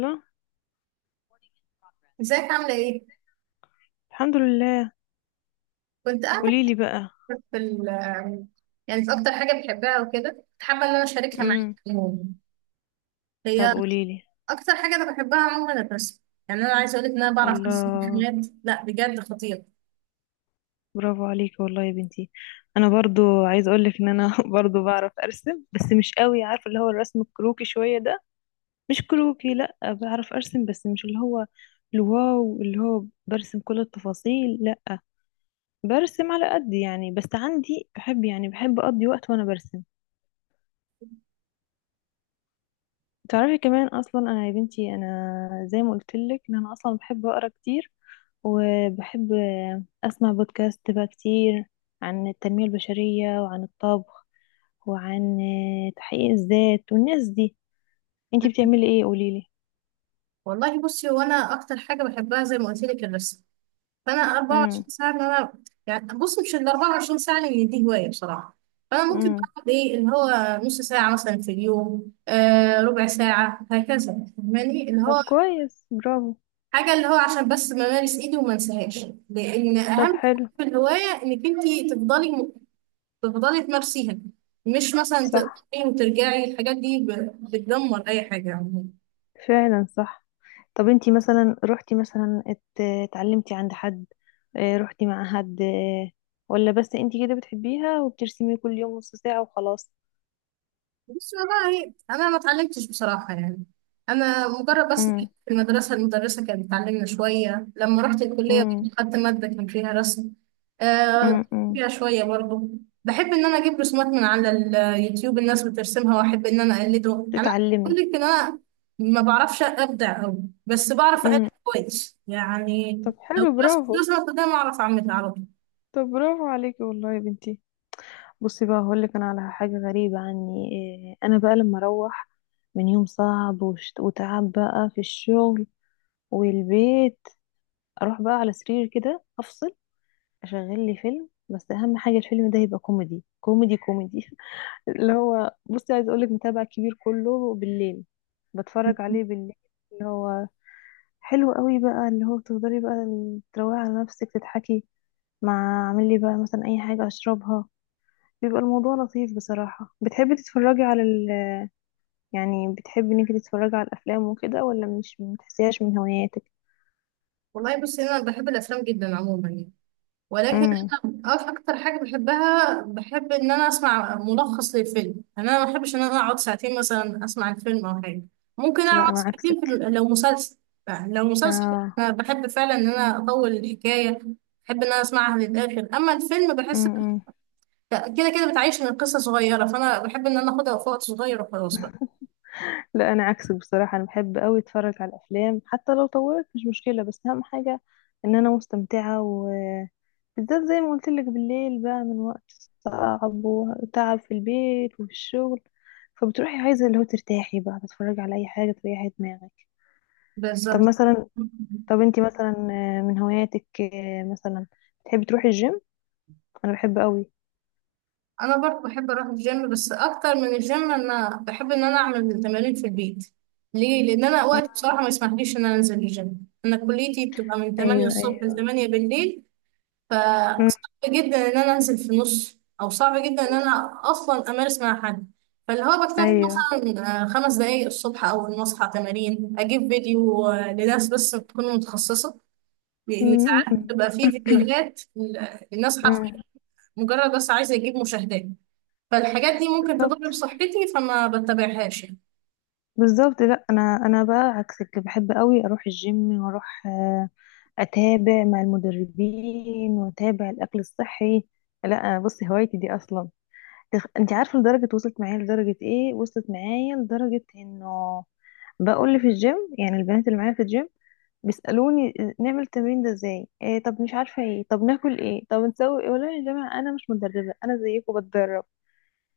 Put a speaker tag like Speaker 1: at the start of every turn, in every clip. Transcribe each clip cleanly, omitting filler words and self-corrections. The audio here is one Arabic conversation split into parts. Speaker 1: لا.
Speaker 2: ازيك عاملة ايه؟
Speaker 1: الحمد لله.
Speaker 2: كنت قاعدة
Speaker 1: قوليلي بقى.
Speaker 2: في ال يعني في أكتر حاجة بحبها وكده كنت حابة إن أنا أشاركها معاك
Speaker 1: امم
Speaker 2: عموما.
Speaker 1: طب
Speaker 2: هي
Speaker 1: قوليلي.
Speaker 2: أكتر حاجة أنا بحبها عموما الرسم. يعني أنا عايزة أقولك إن أنا بعرف أرسم
Speaker 1: الله،
Speaker 2: حاجات، لا بجد خطير.
Speaker 1: برافو عليكي والله يا بنتي. انا برضو عايز اقولك ان انا برضو بعرف ارسم، بس مش قوي، عارفه اللي هو الرسم الكروكي شويه ده. مش كروكي، لا بعرف ارسم بس مش اللي هو الواو، اللي هو برسم كل التفاصيل، لا برسم على قد يعني، بس عندي بحب، بحب اقضي وقت وانا برسم. تعرفي كمان اصلا انا يا بنتي، زي ما قلت لك ان انا اصلا بحب اقرا كتير، وبحب اسمع بودكاست بقى كتير عن التنمية البشرية وعن الطبخ وعن تحقيق الذات والناس دي. انتي بتعملي ايه قوليلي؟
Speaker 2: والله بصي، هو أنا أكتر حاجة بحبها زي ما قلت لك الرسم. فأنا
Speaker 1: امم
Speaker 2: 24 ساعة إن أنا، يعني بصي مش ال 24 ساعة لأن دي هواية بصراحة. فأنا ممكن
Speaker 1: امم
Speaker 2: بقعد إيه اللي هو نص ساعة مثلا في اليوم، آه، ربع ساعة هكذا، فاهماني اللي
Speaker 1: طب
Speaker 2: هو
Speaker 1: كويس، برافو.
Speaker 2: حاجة اللي هو عشان بس بمارس ايدي وما انساهاش، لان
Speaker 1: طب
Speaker 2: اهم حاجة
Speaker 1: حلو.
Speaker 2: في الهواية انك انت تفضلي تمارسيها. مش مثلا
Speaker 1: صح،
Speaker 2: تقطعي وترجعي، الحاجات دي بتدمر اي حاجة عموما.
Speaker 1: فعلا صح. طب انتي مثلا روحتي مثلا اتعلمتي عند حد؟ اه، روحتي مع حد؟ اه، ولا بس انتي كده بتحبيها وبترسمي كل يوم نص ساعة وخلاص؟
Speaker 2: بس والله انا ما اتعلمتش بصراحه يعني. انا مجرد بس في
Speaker 1: امم.
Speaker 2: المدرسه كانت بتعلمنا شويه، لما رحت الكليه
Speaker 1: امم.
Speaker 2: برضه خدت ماده كان فيها رسم. آه،
Speaker 1: امم.
Speaker 2: فيها شويه برضه. بحب ان انا اجيب رسومات من على اليوتيوب، الناس بترسمها واحب ان انا اقلده. يعني انا بقول
Speaker 1: تتعلمي.
Speaker 2: لك ان انا ما بعرفش ابدع قوي، بس بعرف اقلد
Speaker 1: امم.
Speaker 2: كويس يعني.
Speaker 1: طب
Speaker 2: لو
Speaker 1: حلو،
Speaker 2: رسمت
Speaker 1: برافو.
Speaker 2: رسمه قدام اعرف اعملها على طول.
Speaker 1: طب برافو عليكي والله يا بنتي. بصي بقى، هقولك انا على حاجة غريبة عني. اه، انا بقى لما اروح من يوم صعب وتعب بقى في الشغل والبيت، اروح بقى على سرير كده افصل، اشغل لي فيلم، بس اهم حاجه الفيلم ده يبقى كوميدي كوميدي كوميدي. اللي هو، بصي عايز اقولك، متابع كبير كله بالليل، بتفرج عليه بالليل. اللي هو حلو قوي بقى، اللي هو تفضلي بقى تروقي على نفسك تضحكي، مع اعمل لي بقى مثلا اي حاجه اشربها، بيبقى الموضوع لطيف بصراحه. بتحبي تتفرجي على ال...؟ يعني بتحبي انك تتفرجي على الافلام وكده ولا مش بتحسيهاش من هواياتك؟
Speaker 2: والله بس انا بحب الافلام جدا عموما يعني. ولكن
Speaker 1: امم.
Speaker 2: انا اكتر حاجه بحبها، بحب ان انا اسمع ملخص للفيلم. يعني انا ما بحبش ان انا اقعد ساعتين مثلا اسمع الفيلم او حاجه. ممكن
Speaker 1: لا
Speaker 2: اقعد
Speaker 1: انا
Speaker 2: ساعتين
Speaker 1: عكسك.
Speaker 2: لو مسلسل. يعني لو مسلسل
Speaker 1: اه.
Speaker 2: أنا بحب فعلا ان انا اطول الحكايه، بحب ان انا اسمعها للاخر. اما الفيلم بحس
Speaker 1: امم.
Speaker 2: كده كده بتعيش من القصه صغيره، فانا بحب ان انا اخدها في وقت صغير وخلاص بقى.
Speaker 1: لا انا عكسك بصراحه، انا بحب قوي اتفرج على الافلام حتى لو طولت مش مشكله، بس اهم حاجه ان انا مستمتعه، وبالذات زي ما قلت لك بالليل بقى من وقت صعب وتعب في البيت وفي الشغل، فبتروحي عايزه اللي هو ترتاحي بقى تتفرجي على اي حاجه تريحي دماغك. طب
Speaker 2: بالظبط.
Speaker 1: مثلا، طب انتي مثلا آه، من هواياتك آه، مثلا بتحبي تروحي الجيم؟ انا بحب قوي.
Speaker 2: انا برضه بحب اروح الجيم، بس اكتر من الجيم انا بحب ان انا اعمل تمارين في البيت. ليه؟ لان انا وقت بصراحه ما يسمحليش ان انا انزل الجيم. انا كليتي بتبقى من 8
Speaker 1: ايوه
Speaker 2: الصبح ل
Speaker 1: ايوه.
Speaker 2: 8 بالليل،
Speaker 1: مم.
Speaker 2: فصعب جدا ان انا انزل في نص، او صعب جدا ان انا اصلا امارس مع حد. فاللي هو بكتفي
Speaker 1: ايوه.
Speaker 2: مثلا، آه، خمس دقايق الصبح اول ما اصحى تمارين، اجيب فيديو، آه، لناس بس تكون متخصصه. لان
Speaker 1: مم.
Speaker 2: ساعات
Speaker 1: مم.
Speaker 2: بتبقى فيه الناس حرفيا
Speaker 1: مم.
Speaker 2: مجرد بس عايزه يجيب مشاهدات، فالحاجات دي ممكن تضر
Speaker 1: بالظبط.
Speaker 2: بصحتي فما بتبعهاش يعني.
Speaker 1: بالظبط. لا انا بقى عكسك، بحب قوي اروح الجيم واروح آه، اتابع مع المدربين واتابع الاكل الصحي. لا بصي هوايتي دي اصلا انت عارفه لدرجه وصلت معايا، لدرجه ايه، وصلت معايا لدرجه انه بقول لي في الجيم، يعني البنات اللي معايا في الجيم بيسالوني آه، نعمل التمرين ده ازاي؟ إيه طب مش عارفه ايه، طب ناكل ايه، طب نسوي ايه؟ والله يا جماعه انا مش مدربه، انا زيكم بتدرب.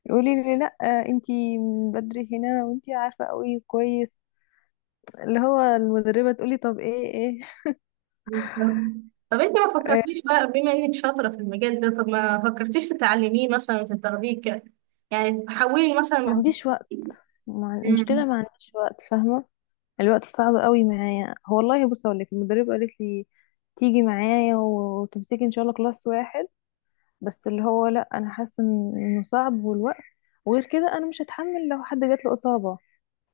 Speaker 1: يقولي لي لا آه، انتي بدري هنا وانتي عارفه قوي كويس. اللي هو المدربة تقولي طب ايه ايه.
Speaker 2: طب انت ما
Speaker 1: آه،
Speaker 2: فكرتيش بقى بما انك شاطرة في المجال ده، طب ما فكرتيش تتعلميه مثلا تاخديه يعني تحولي مثلا
Speaker 1: ما
Speaker 2: مهارة؟
Speaker 1: عنديش وقت. ما
Speaker 2: مم.
Speaker 1: المشكلة ما عنديش وقت، فاهمة. الوقت صعب قوي معايا. هو والله بص اقول لك، المدربة قالت لي تيجي معايا وتمسكي ان شاء الله كلاس واحد، بس اللي هو لا انا حاسة انه صعب، والوقت، وغير كده انا مش هتحمل لو حد جات له إصابة،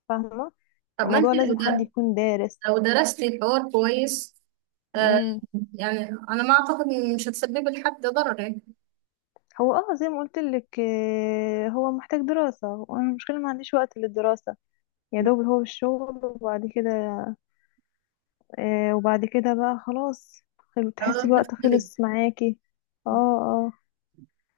Speaker 1: فاهمة.
Speaker 2: طب ما
Speaker 1: الموضوع
Speaker 2: انت لو
Speaker 1: لازم حد يكون دارس.
Speaker 2: لو درستي الحوار كويس، آه،
Speaker 1: امم.
Speaker 2: يعني انا ما اعتقد ان مش هتسببي لحد ضرر يعني.
Speaker 1: هو اه زي ما قلت لك آه، هو محتاج دراسة، وانا المشكلة ما عنديش وقت للدراسة، يا
Speaker 2: بس
Speaker 1: دوب هو الشغل وبعد كده آه، وبعد كده بقى خلاص، تحسي
Speaker 2: لو
Speaker 1: الوقت
Speaker 2: تفكري-
Speaker 1: خلص معاكي. اه. اه.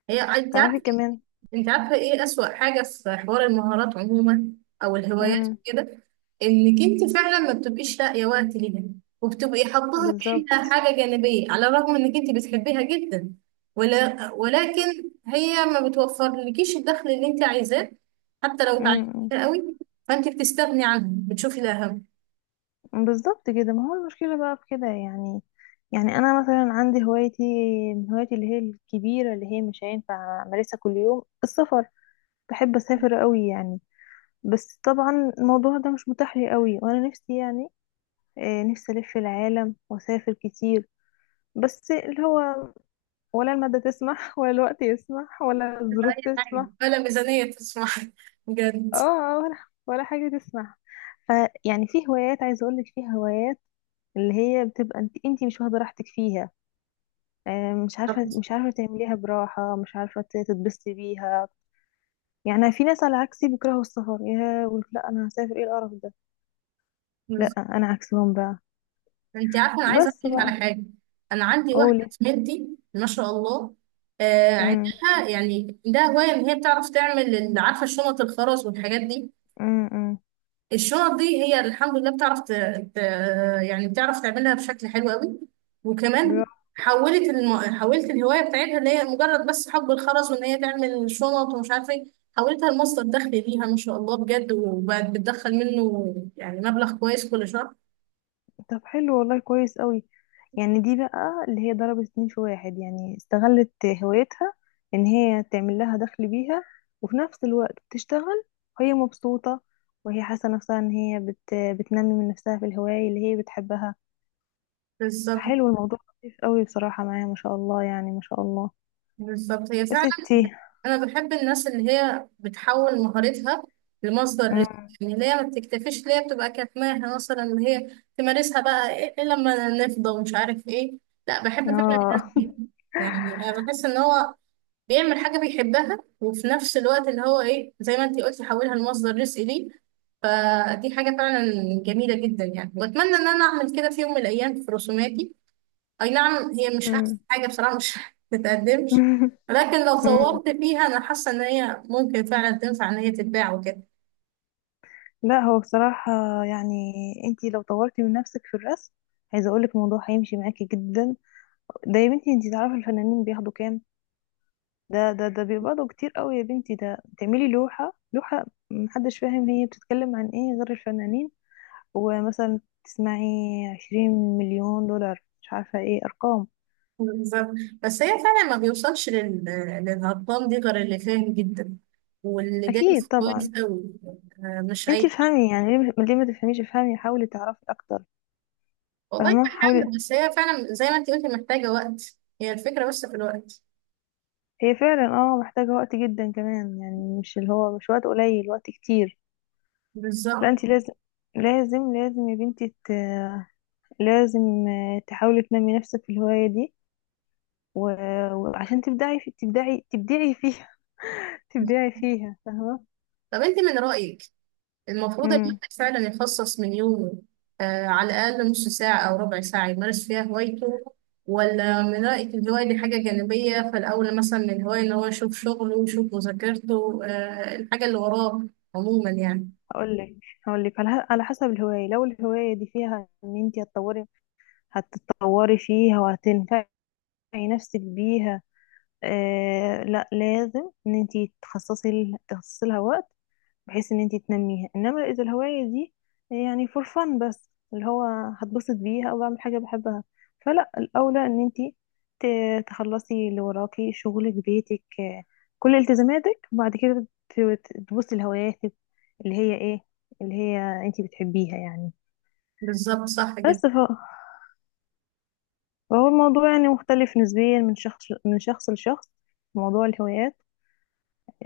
Speaker 2: هي انت
Speaker 1: تعرفي
Speaker 2: عارفة،
Speaker 1: كمان.
Speaker 2: انت عارفة ايه اسوأ حاجة في حوار المهارات عموما او الهوايات
Speaker 1: امم.
Speaker 2: كده؟ انك انت فعلا ما بتبقيش لاقية وقت ليها، وبتبقي حاطاها كأنها
Speaker 1: بالظبط.
Speaker 2: حاجة جانبية على الرغم انك انت بتحبيها جدا. ولا ولكن هي ما بتوفرلكيش الدخل اللي انت عايزاه، حتى لو
Speaker 1: امم.
Speaker 2: اتعلمتيها قوي. فانت بتستغني عنه بتشوفي الاهم.
Speaker 1: بالظبط كده، ما هو المشكلة بقى في كده يعني. يعني انا مثلا عندي هوايتي، من هوايتي اللي هي الكبيرة اللي هي مش هينفع امارسها كل يوم، السفر. بحب اسافر قوي يعني، بس طبعا الموضوع ده مش متاح لي قوي، وانا نفسي يعني آه، نفسي الف العالم واسافر كتير، بس اللي هو ولا المادة تسمح ولا الوقت يسمح ولا الظروف
Speaker 2: اي حاجة،
Speaker 1: تسمح.
Speaker 2: ولا ميزانية تسمح. بجد.
Speaker 1: اه آه، ولا ولا حاجة تسمح. ف، يعني في هوايات، عايزة اقولك في هوايات اللي هي بتبقى انت مش واخدة راحتك فيها، آه، مش عارفة، مش عارفة تعمليها براحة، مش عارفة تتبسطي بيها. يعني في ناس على عكسي بيكرهوا السفر، يا يقول لا انا هسافر ايه القرف ده. لا انا عكسهم بقى.
Speaker 2: انت عارفه انا عايزه
Speaker 1: بس
Speaker 2: احكي لك على
Speaker 1: بقى
Speaker 2: حاجه. انا عندي واحده
Speaker 1: قولي.
Speaker 2: زميلتي، ما شاء الله، آه
Speaker 1: امم.
Speaker 2: عندها، يعني عندها هوايه ان هي بتعرف تعمل عارفه شنط الخرز والحاجات دي؟
Speaker 1: امم.
Speaker 2: الشنط دي هي الحمد لله بتعرف ت... يعني بتعرف تعملها بشكل حلو قوي. وكمان
Speaker 1: برافو.
Speaker 2: حولت حولت الهوايه بتاعتها، اللي هي مجرد بس حب الخرز وان هي تعمل شنط ومش عارفه ايه، حولتها لمصدر دخل ليها ما شاء الله بجد. وبقت بتدخل منه يعني مبلغ كويس كل شهر.
Speaker 1: طب حلو والله كويس قوي. يعني دي بقى اللي هي ضربت اتنين في واحد يعني، استغلت هوايتها ان هي تعمل لها دخل بيها، وفي نفس الوقت بتشتغل وهي مبسوطة، وهي حاسة نفسها ان هي بتنمي من نفسها في الهواية اللي هي بتحبها.
Speaker 2: بالظبط.
Speaker 1: فحلو الموضوع، لطيف قوي بصراحة معايا. ما شاء الله يعني ما شاء الله.
Speaker 2: بالظبط، هي
Speaker 1: يا
Speaker 2: فعلا.
Speaker 1: ستي.
Speaker 2: انا بحب الناس اللي هي بتحول مهارتها لمصدر رزق.
Speaker 1: مم.
Speaker 2: يعني اللي هي ما بتكتفيش، اللي هي بتبقى كاتماها مثلا، اللي هي تمارسها بقى ايه إيه لما نفضى ومش عارف ايه. لا، بحب فعلا
Speaker 1: اه
Speaker 2: الناس دي. يعني انا بحس ان هو بيعمل حاجه بيحبها، وفي نفس الوقت اللي هو ايه زي ما انتي قلتي حولها لمصدر رزق ليه. فدي حاجه فعلا جميله جدا يعني، واتمنى ان انا اعمل كده في يوم من الايام في رسوماتي. اي نعم، هي مش احسن
Speaker 1: مم.
Speaker 2: حاجة بصراحة، مش بتقدمش. لكن لو
Speaker 1: مم.
Speaker 2: صورت فيها انا حاسة ان هي ممكن فعلا تنفع ان هي تتباع وكده.
Speaker 1: لا هو بصراحة يعني، انتي لو طورتي من نفسك في الرسم، عايزة اقولك الموضوع هيمشي معاكي جدا. ده يا بنتي انتي تعرفي الفنانين بياخدوا كام؟ ده بيقبضوا كتير قوي يا بنتي، ده تعملي لوحة لوحة، محدش فاهم هي بتتكلم عن ايه غير الفنانين، ومثلا تسمعي 20 مليون دولار مش عارفة ايه ارقام.
Speaker 2: بالظبط. بس هي فعلا ما بيوصلش للهضام دي غير اللي فاهم جدا واللي دارس
Speaker 1: اكيد
Speaker 2: كويس
Speaker 1: طبعا.
Speaker 2: قوي. آه، مش
Speaker 1: انتي
Speaker 2: اي حد.
Speaker 1: افهمي يعني، ليه ما تفهميش، افهمي، حاولي تعرفي اكتر.
Speaker 2: والله
Speaker 1: فاهمة حاولي.
Speaker 2: بحاول، بس هي فعلا زي ما انت قلتي محتاجة وقت، هي الفكرة بس في الوقت.
Speaker 1: هي فعلا اه محتاجة وقت جدا كمان يعني، مش اللي هو مش وقت قليل، وقت كتير. لا
Speaker 2: بالظبط.
Speaker 1: انتي لازم، لازم يا بنتي لازم تحاولي تنمي نفسك في الهواية دي، و- وعشان تبدعي، في تبدعي تبدعي فيها. تبدعي فيها فاهمة.
Speaker 2: طب انت من رأيك المفروض
Speaker 1: امم.
Speaker 2: الواحد فعلا يخصص من يومه، آه، على الأقل نص ساعة أو ربع ساعة يمارس فيها هوايته؟ ولا من رأيك الهواية دي حاجة جانبية، فالأول مثلا من الهواية إن هو يشوف شغله ويشوف مذاكرته، آه، الحاجة اللي وراه عموما يعني؟
Speaker 1: هقول لك، على على حسب الهواية. لو الهواية دي فيها ان انت هتطوري، هتتطوري فيها وهتنفعي نفسك بيها آه، لا لازم ان انت تخصصي لها وقت بحيث ان انت تنميها، انما اذا الهواية دي يعني فور فن بس اللي هو هتبسط بيها او بعمل حاجة بحبها، فلا الاولى ان انت تخلصي اللي وراكي شغلك بيتك آه، كل التزاماتك، وبعد كده تبصي لهواياتك اللي هي ايه، اللي هي انت بتحبيها يعني.
Speaker 2: بالظبط، صح جدا.
Speaker 1: بس ف- فهو الموضوع يعني مختلف نسبيا من شخص لشخص، موضوع الهوايات.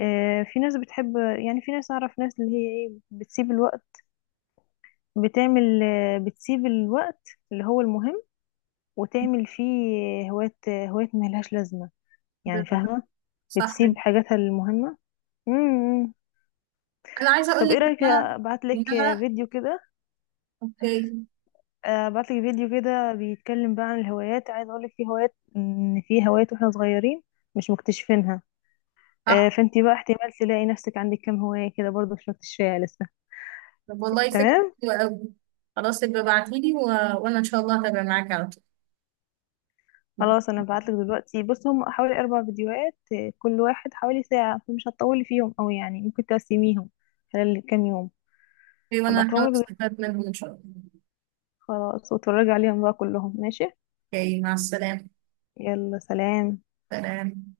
Speaker 1: آه، في ناس بتحب، يعني في ناس أعرف، ناس اللي هي إيه بتسيب الوقت بتعمل، بتسيب الوقت اللي هو المهم وتعمل فيه هوايات، هوايات ملهاش لازمة يعني،
Speaker 2: بالظبط،
Speaker 1: فاهمة.
Speaker 2: صح جدا.
Speaker 1: بتسيب حاجاتها المهمة. امم.
Speaker 2: أنا عايزة أقول
Speaker 1: طب
Speaker 2: لك
Speaker 1: ايه
Speaker 2: إن
Speaker 1: رأيك
Speaker 2: أنا
Speaker 1: ابعت
Speaker 2: إن
Speaker 1: لك
Speaker 2: أنا
Speaker 1: فيديو كده،
Speaker 2: أوكي.
Speaker 1: ابعت لك فيديو كده بيتكلم بقى عن الهوايات. عايز اقول لك في هوايات ان في هوايات واحنا صغيرين مش مكتشفينها آه،
Speaker 2: صح.
Speaker 1: فانتي بقى احتمال تلاقي نفسك عندك كام هواية كده برضو مش مكتشفاها لسه.
Speaker 2: طب والله فكرة
Speaker 1: تمام.
Speaker 2: حلوة أوي. خلاص، يبقى ابعتيلي و... وأنا إن شاء الله هتابع معاك على طول.
Speaker 1: خلاص انا هبعتلك دلوقتي، بص هم حوالي 4 فيديوهات آه، كل واحد حوالي ساعة فمش هتطولي فيهم اوي يعني، ممكن تقسميهم خلال كام يوم.
Speaker 2: أوكي، وأنا
Speaker 1: هبعتهم
Speaker 2: هحاول
Speaker 1: لك دلوقتي.
Speaker 2: أستفاد منهم إن شاء الله.
Speaker 1: خلاص واتفرجي عليهم بقى كلهم، ماشي.
Speaker 2: أوكي، مع السلامة.
Speaker 1: يلا سلام.
Speaker 2: سلام.